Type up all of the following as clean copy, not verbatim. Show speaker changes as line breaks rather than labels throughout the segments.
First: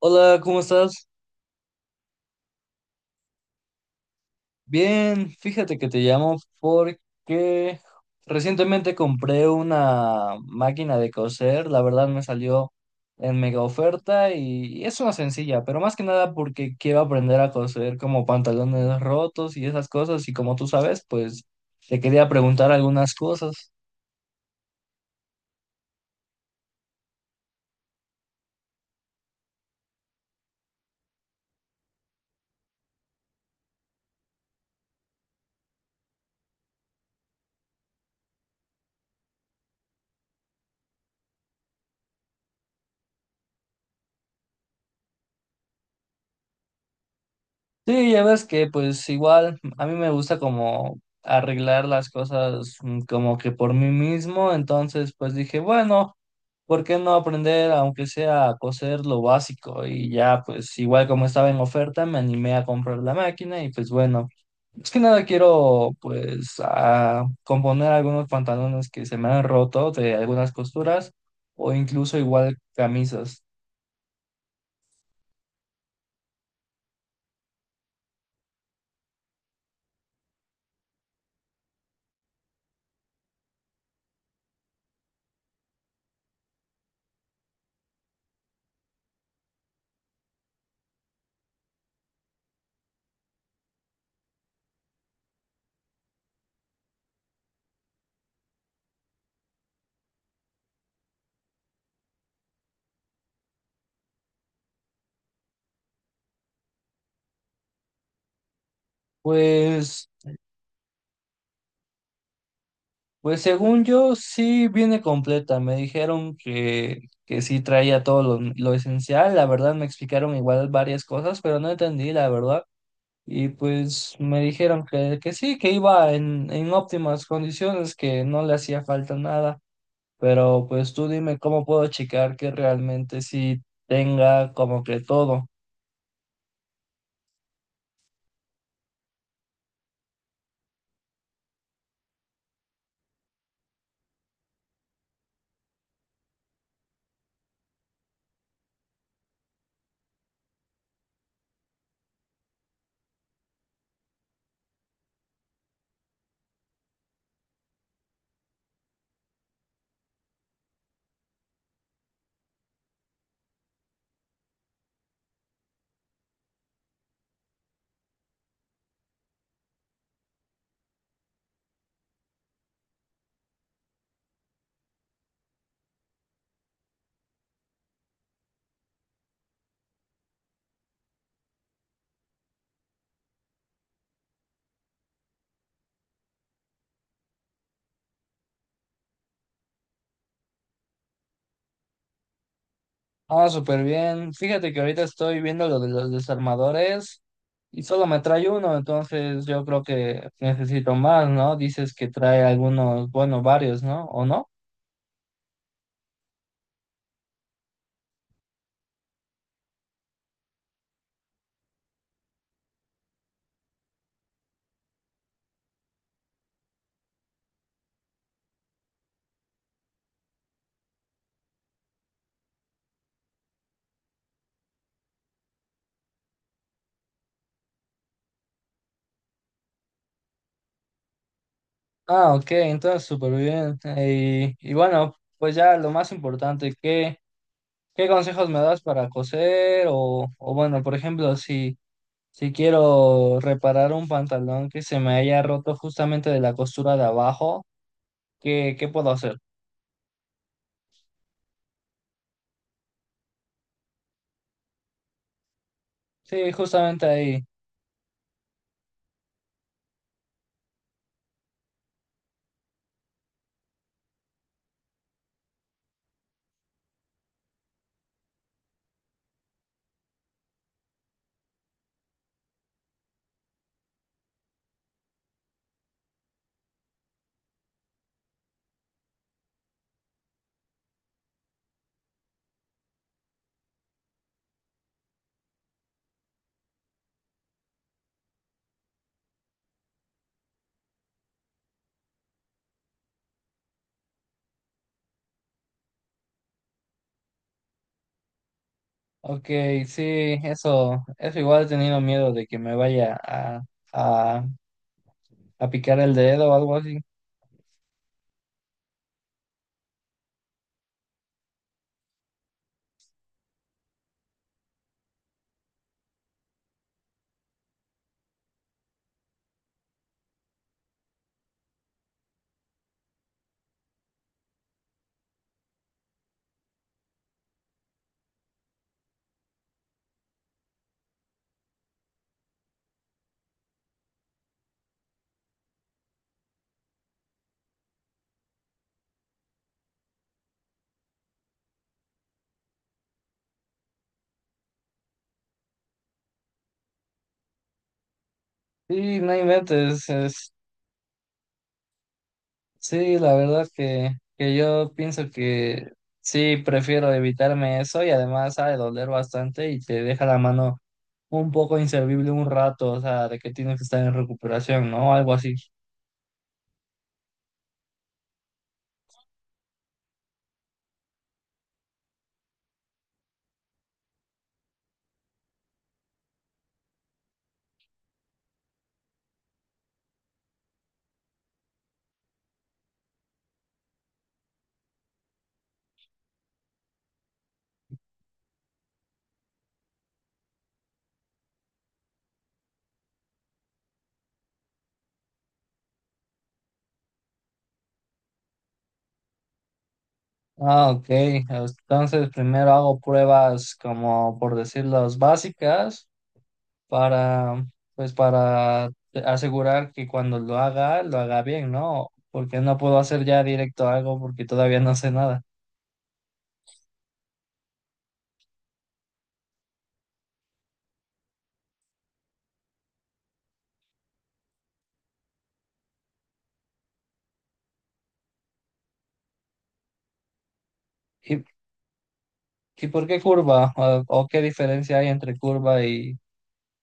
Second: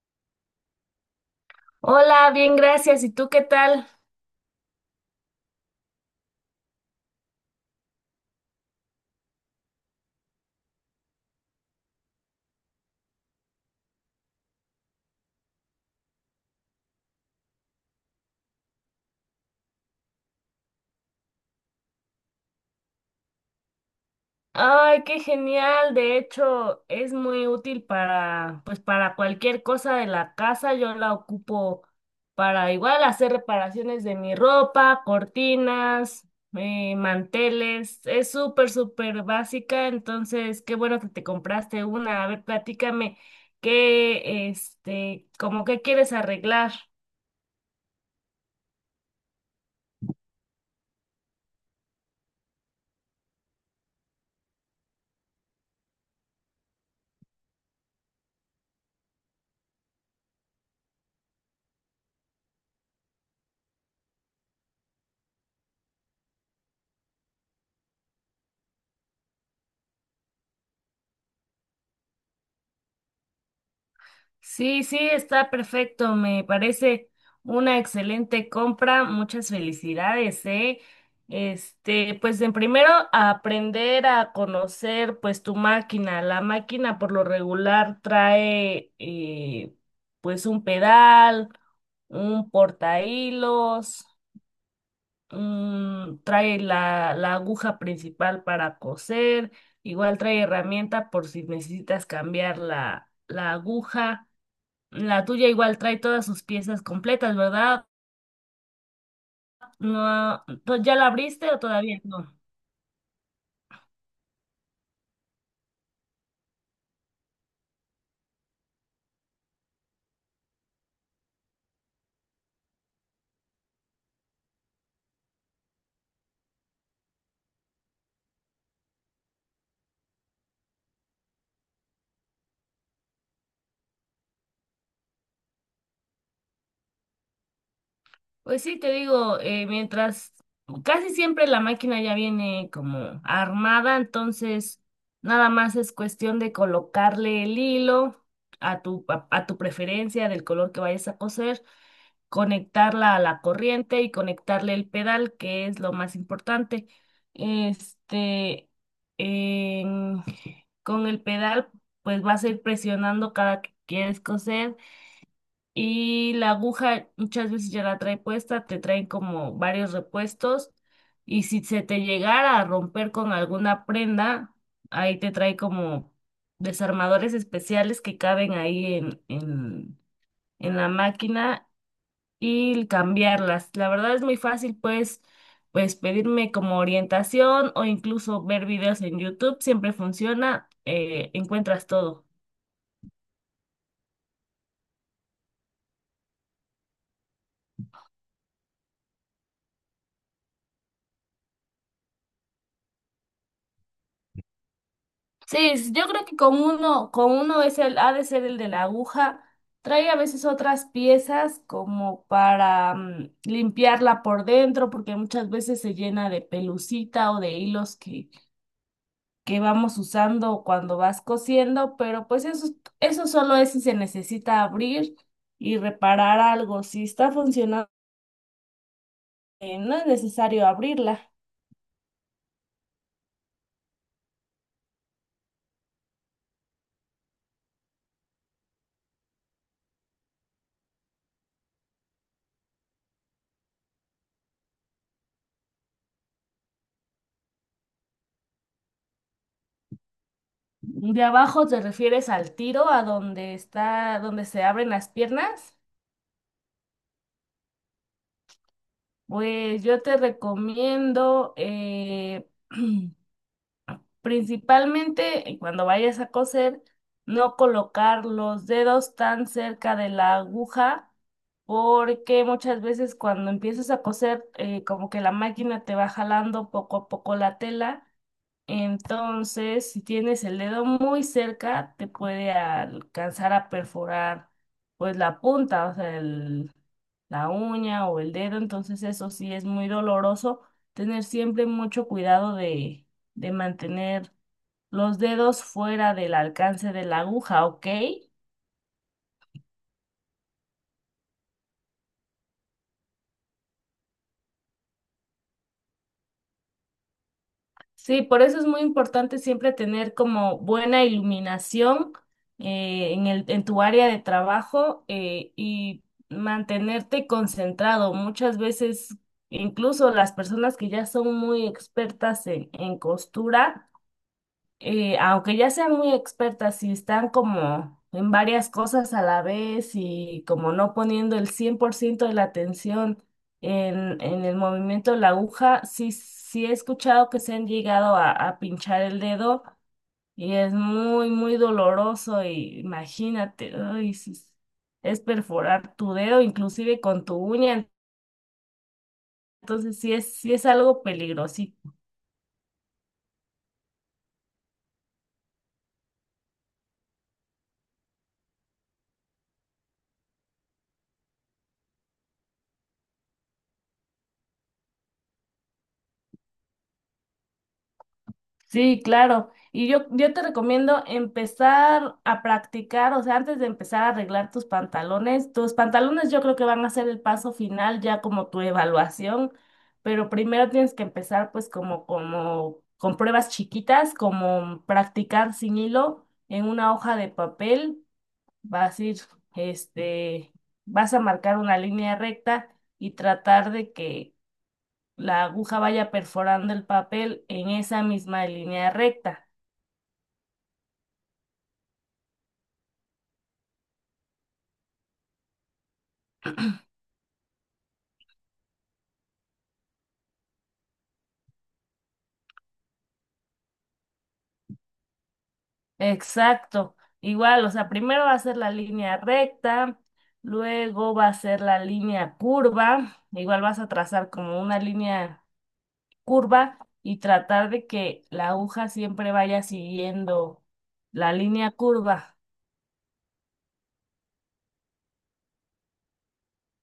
Hola, ¿cómo estás?
Hola, bien, gracias. ¿Y tú qué tal?
Bien, fíjate que te llamo porque recientemente compré una máquina de coser, la verdad me salió en mega oferta y es una sencilla, pero más que nada porque quiero aprender a coser como pantalones rotos y esas cosas y como tú sabes, pues te quería preguntar algunas cosas.
Ay, qué genial. De hecho, es muy útil pues, para cualquier cosa de la casa. Yo la ocupo para igual hacer reparaciones de mi ropa, cortinas, manteles. Es súper, súper básica. Entonces, qué bueno que te compraste una. A ver, platícame como qué quieres arreglar.
Sí, ya ves que pues igual a mí me gusta como arreglar las cosas como que por mí mismo, entonces pues dije, bueno, ¿por qué no aprender aunque sea a coser lo básico? Y ya pues igual como estaba en oferta me animé a comprar la máquina y pues bueno, es que nada quiero pues a componer algunos pantalones que se me han roto de algunas costuras o incluso igual camisas.
Sí, sí, está perfecto. Me parece una excelente compra. Muchas felicidades, ¿eh? Pues en primero aprender a conocer pues tu máquina. La máquina por lo regular trae pues un pedal, un portahilos, trae la aguja principal para coser, igual trae herramienta por si necesitas cambiar la aguja. La tuya igual trae todas sus piezas completas, ¿verdad?
Pues
No, ¿ya la abriste o todavía no?
pues según yo, sí viene completa. Me dijeron que sí traía todo lo esencial. La verdad, me explicaron igual varias cosas, pero no entendí, la verdad. Y pues me dijeron que sí, que iba en óptimas condiciones, que no le hacía falta nada. Pero pues tú dime cómo puedo checar que realmente sí tenga como que todo.
Pues sí, te digo, mientras casi siempre la máquina ya viene como armada, entonces nada más es cuestión de colocarle el hilo a tu preferencia del color que vayas a coser, conectarla a la corriente y conectarle el pedal, que es lo más importante. Este, en- con el pedal, pues vas a ir presionando cada que quieres coser, y la aguja muchas veces ya la trae puesta, te traen como varios repuestos, y si se te llegara a romper con alguna prenda, ahí te trae como desarmadores especiales que caben ahí en la máquina y cambiarlas. La verdad es muy fácil, pues pedirme como orientación o incluso ver videos en YouTube, siempre funciona, encuentras todo.
Ah, súper bien. Fíjate que ahorita estoy viendo lo de los desarmadores y solo me trae uno, entonces yo creo que necesito más, ¿no? Dices que trae algunos, bueno, varios, ¿no? ¿O no?
Sí, yo creo que con uno es ha de ser el de la aguja. Trae a veces otras piezas como para limpiarla por dentro, porque muchas veces se llena de pelucita o de hilos que vamos usando cuando vas cosiendo, pero pues eso solo es si se necesita abrir y reparar algo. Si está funcionando, no es necesario abrirla.
Ah, ok, entonces súper bien. Y bueno, pues ya lo más importante, ¿qué consejos me das para coser? O bueno, por ejemplo, si, si quiero reparar un pantalón que se me haya roto justamente de la costura de abajo, ¿qué puedo hacer?
De abajo te refieres al tiro, a donde está, donde se abren las piernas.
Sí, justamente ahí.
Pues yo te recomiendo, principalmente, cuando vayas a coser, no colocar los dedos tan cerca de la aguja, porque muchas veces cuando empiezas a coser, como que la máquina te va jalando poco a poco la tela. Entonces, si tienes el dedo muy cerca, te puede alcanzar a perforar pues la punta, o sea, la uña o el dedo. Entonces, eso sí es muy doloroso. Tener siempre mucho cuidado de, mantener los dedos fuera del alcance de la aguja, ¿ok?
Ok, sí, eso igual he tenido miedo de que me vaya a, a picar el dedo o algo así.
Sí, por eso es muy importante siempre tener como buena iluminación, en tu área de trabajo, y mantenerte concentrado. Muchas veces, incluso las personas que ya son muy expertas en costura, aunque ya sean muy expertas, si están como en varias cosas a la vez y como no poniendo el 100% de la atención en el movimiento de la aguja, sí, sí he escuchado que se han llegado a pinchar el dedo, y es muy, muy doloroso. Y imagínate, ay, sí, es perforar tu dedo inclusive con tu uña,
Sí, no
entonces
inventes,
sí es,
es,
sí es algo peligroso.
sí, la verdad que yo pienso que sí, prefiero evitarme eso y además ha de doler bastante y te deja la mano un poco inservible un rato, o sea, de que tienes que estar en recuperación, ¿no? Algo así.
Sí, claro. Y yo te recomiendo empezar a practicar, o sea, antes de empezar a arreglar tus pantalones yo creo que van a ser el paso final, ya como tu evaluación, pero primero tienes que empezar pues como, con pruebas chiquitas, como practicar sin hilo en una hoja de papel. vas a ir, este, Vas a marcar una línea recta y tratar de que la aguja vaya perforando el papel en esa misma línea recta.
Ah, ok, entonces primero hago pruebas como por decirlas básicas. Para, pues para asegurar que cuando lo haga bien, ¿no? Porque no puedo hacer ya directo algo porque todavía no sé nada.
Exacto, igual, o sea, primero va a ser la línea recta, luego va a ser la línea curva, igual vas a trazar como una línea curva y tratar de que la aguja siempre vaya siguiendo la
¿Y,
línea curva.
y por qué curva? O qué diferencia hay entre curva y...?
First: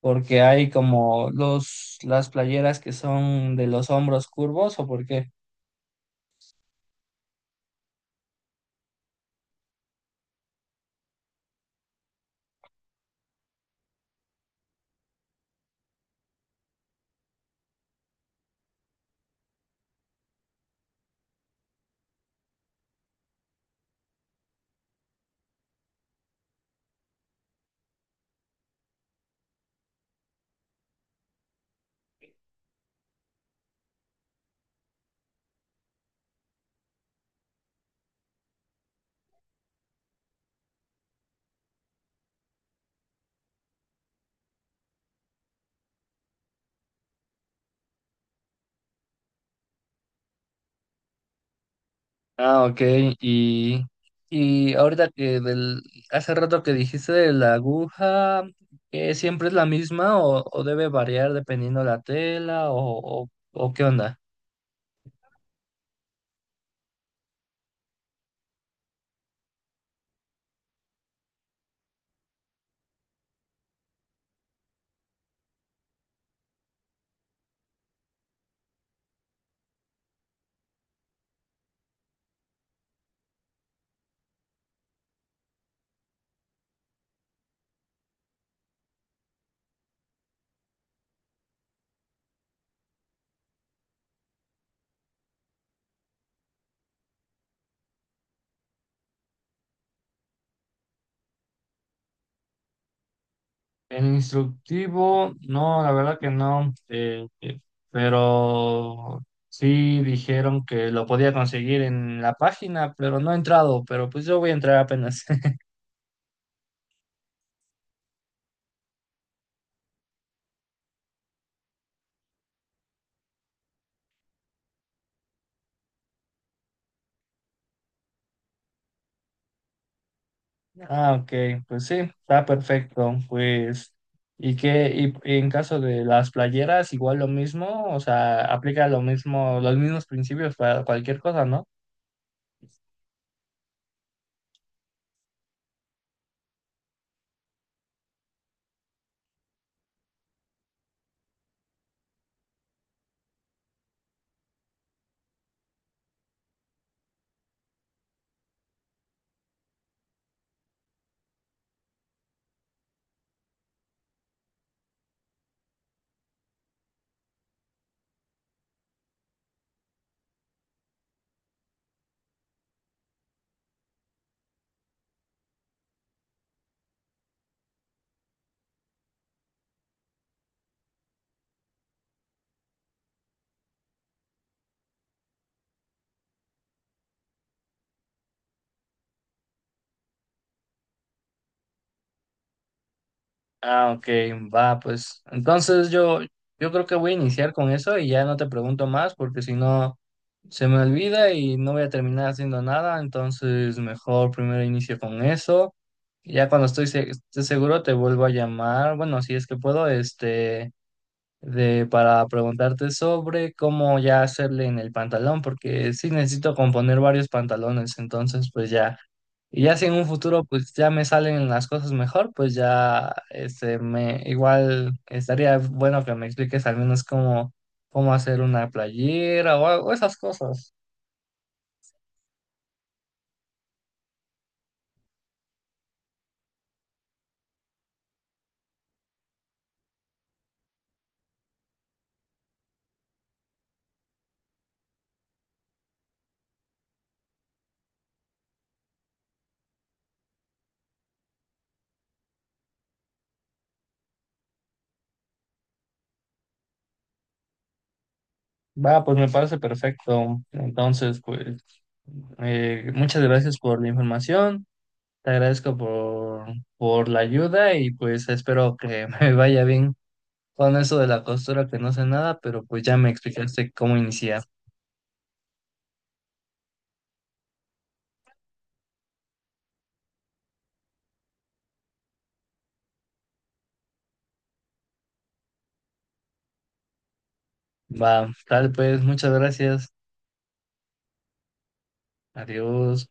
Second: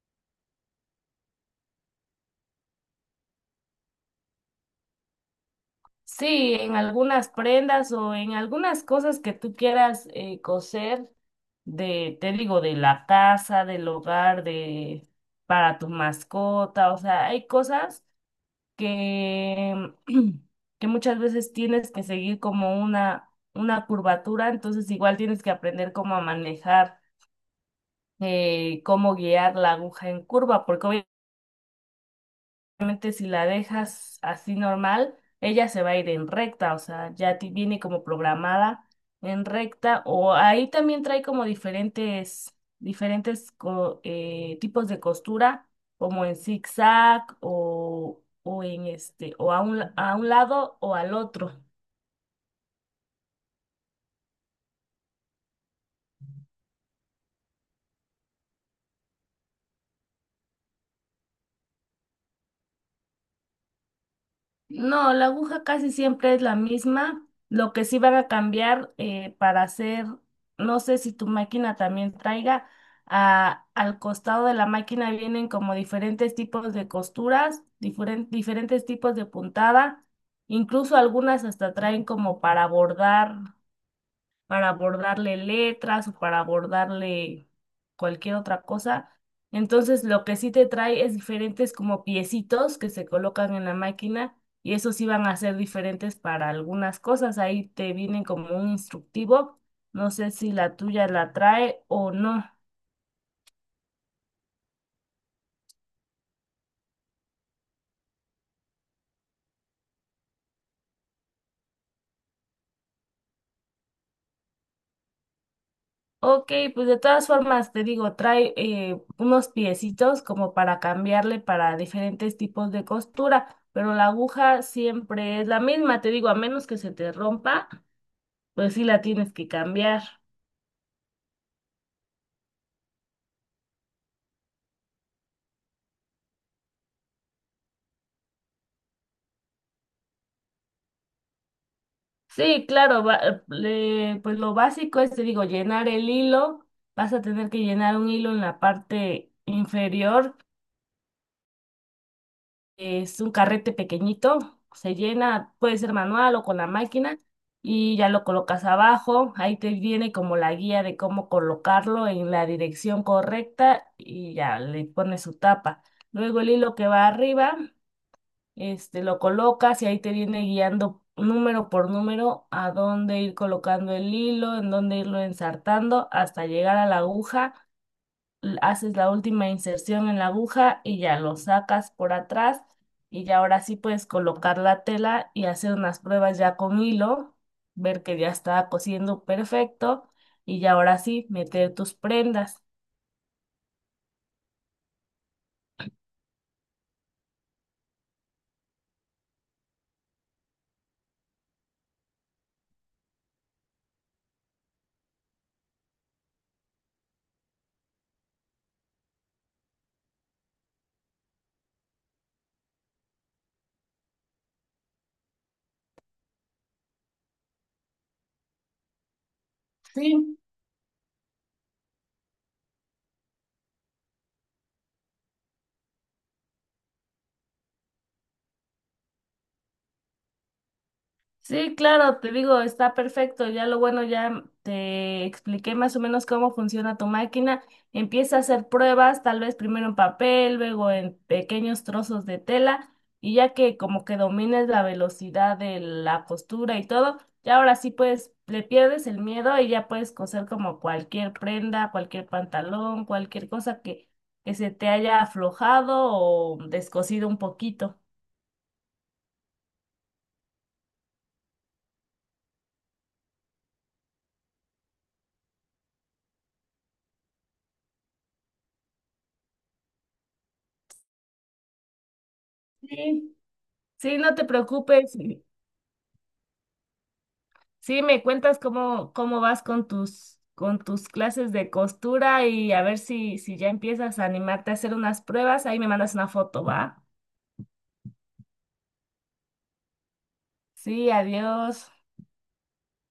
Porque hay como los, las playeras que son de los hombros curvos, ¿o por qué?
Sí, en algunas prendas o en algunas cosas que tú quieras, coser, te digo, de la casa, del hogar, de para tu mascota, o sea, hay cosas que, que muchas veces tienes que seguir como una curvatura, entonces igual tienes que aprender cómo guiar la aguja en curva, porque realmente si la dejas así normal, ella se va a ir en recta, o sea, ya viene como programada en recta. O ahí también trae como diferentes tipos de costura, como en zigzag o o a un lado o al otro.
Ah, ok. Y, y ahorita que del, hace rato que dijiste de la aguja, ¿que siempre es la misma o debe variar dependiendo la tela o qué onda?
No, la aguja casi siempre es la misma. Lo que sí van a cambiar, para hacer, no sé si tu máquina también traiga, al costado de la máquina vienen como diferentes tipos de costuras, diferentes tipos de puntada, incluso algunas hasta traen como para bordarle letras o para bordarle cualquier otra cosa. Entonces, lo que sí te trae es diferentes como piecitos que se colocan en la máquina, y esos sí van a ser diferentes para algunas cosas. Ahí te vienen como un instructivo. No sé si la tuya la trae o no.
El instructivo, no, la verdad que no, pero sí dijeron que lo podía conseguir en la página, pero no he entrado, pero pues yo voy a entrar apenas.
Ok, pues de todas formas te digo, trae, unos piecitos como para cambiarle para diferentes tipos de costura, pero la aguja siempre es la misma, te digo, a menos que se te rompa, pues sí la tienes que cambiar.
Ah, ok, pues sí, está perfecto. Pues, ¿y qué? Y en caso de las playeras, igual lo mismo, o sea, aplica lo mismo, los mismos principios para cualquier cosa, ¿no?
Sí, claro, pues lo básico es, te digo, llenar el hilo. Vas a tener que llenar un hilo en la parte inferior, que es un carrete pequeñito. Se llena, puede ser manual o con la máquina. Y ya lo colocas abajo. Ahí te viene como la guía de cómo colocarlo en la dirección correcta y ya le pones su tapa. Luego el hilo que va arriba, lo colocas, y ahí te viene guiando número por número a dónde ir colocando el hilo, en dónde irlo ensartando hasta llegar a la aguja. Haces la última inserción en la aguja y ya lo sacas por atrás, y ya ahora sí puedes colocar la tela y hacer unas pruebas ya con hilo, ver que ya está cosiendo perfecto, y ya ahora sí meter tus prendas.
Ah, ok, va, pues. Entonces yo creo que voy a iniciar con eso y ya no te pregunto más, porque si no se me olvida y no voy a terminar haciendo nada. Entonces, mejor primero inicio con eso. Ya cuando estoy, se- esté seguro te vuelvo a llamar. Bueno, si es que puedo, este. De, para preguntarte sobre cómo ya hacerle en el pantalón, porque sí necesito componer varios pantalones, entonces pues ya, y ya si en un
Sí,
futuro pues ya me salen las cosas mejor, pues ya este me igual estaría bueno que me expliques al menos cómo, cómo hacer una playera o, algo- esas cosas.
sí, claro, te digo, está perfecto. Ya lo bueno, ya te expliqué más o menos cómo funciona tu máquina. Empieza a hacer pruebas, tal vez primero en papel, luego en pequeños trozos de tela, y ya que como que domines la velocidad de la costura y todo, ya ahora sí pues le pierdes el miedo y ya puedes coser como cualquier prenda, cualquier pantalón, cualquier cosa que se te haya aflojado o descosido un poquito.
Va, pues me parece perfecto. Entonces, pues muchas gracias por la información. Te agradezco por la ayuda y pues espero que me vaya bien con eso de la costura, que no sé nada, pero pues ya me
Sí,
explicaste cómo
sí, no
iniciar.
te preocupes. Sí, me cuentas cómo vas con tus clases de costura, y a ver si ya empiezas a animarte a hacer unas pruebas. Ahí me mandas una foto, ¿va?
Va, tal pues, muchas gracias.
Sí, adiós.
Adiós.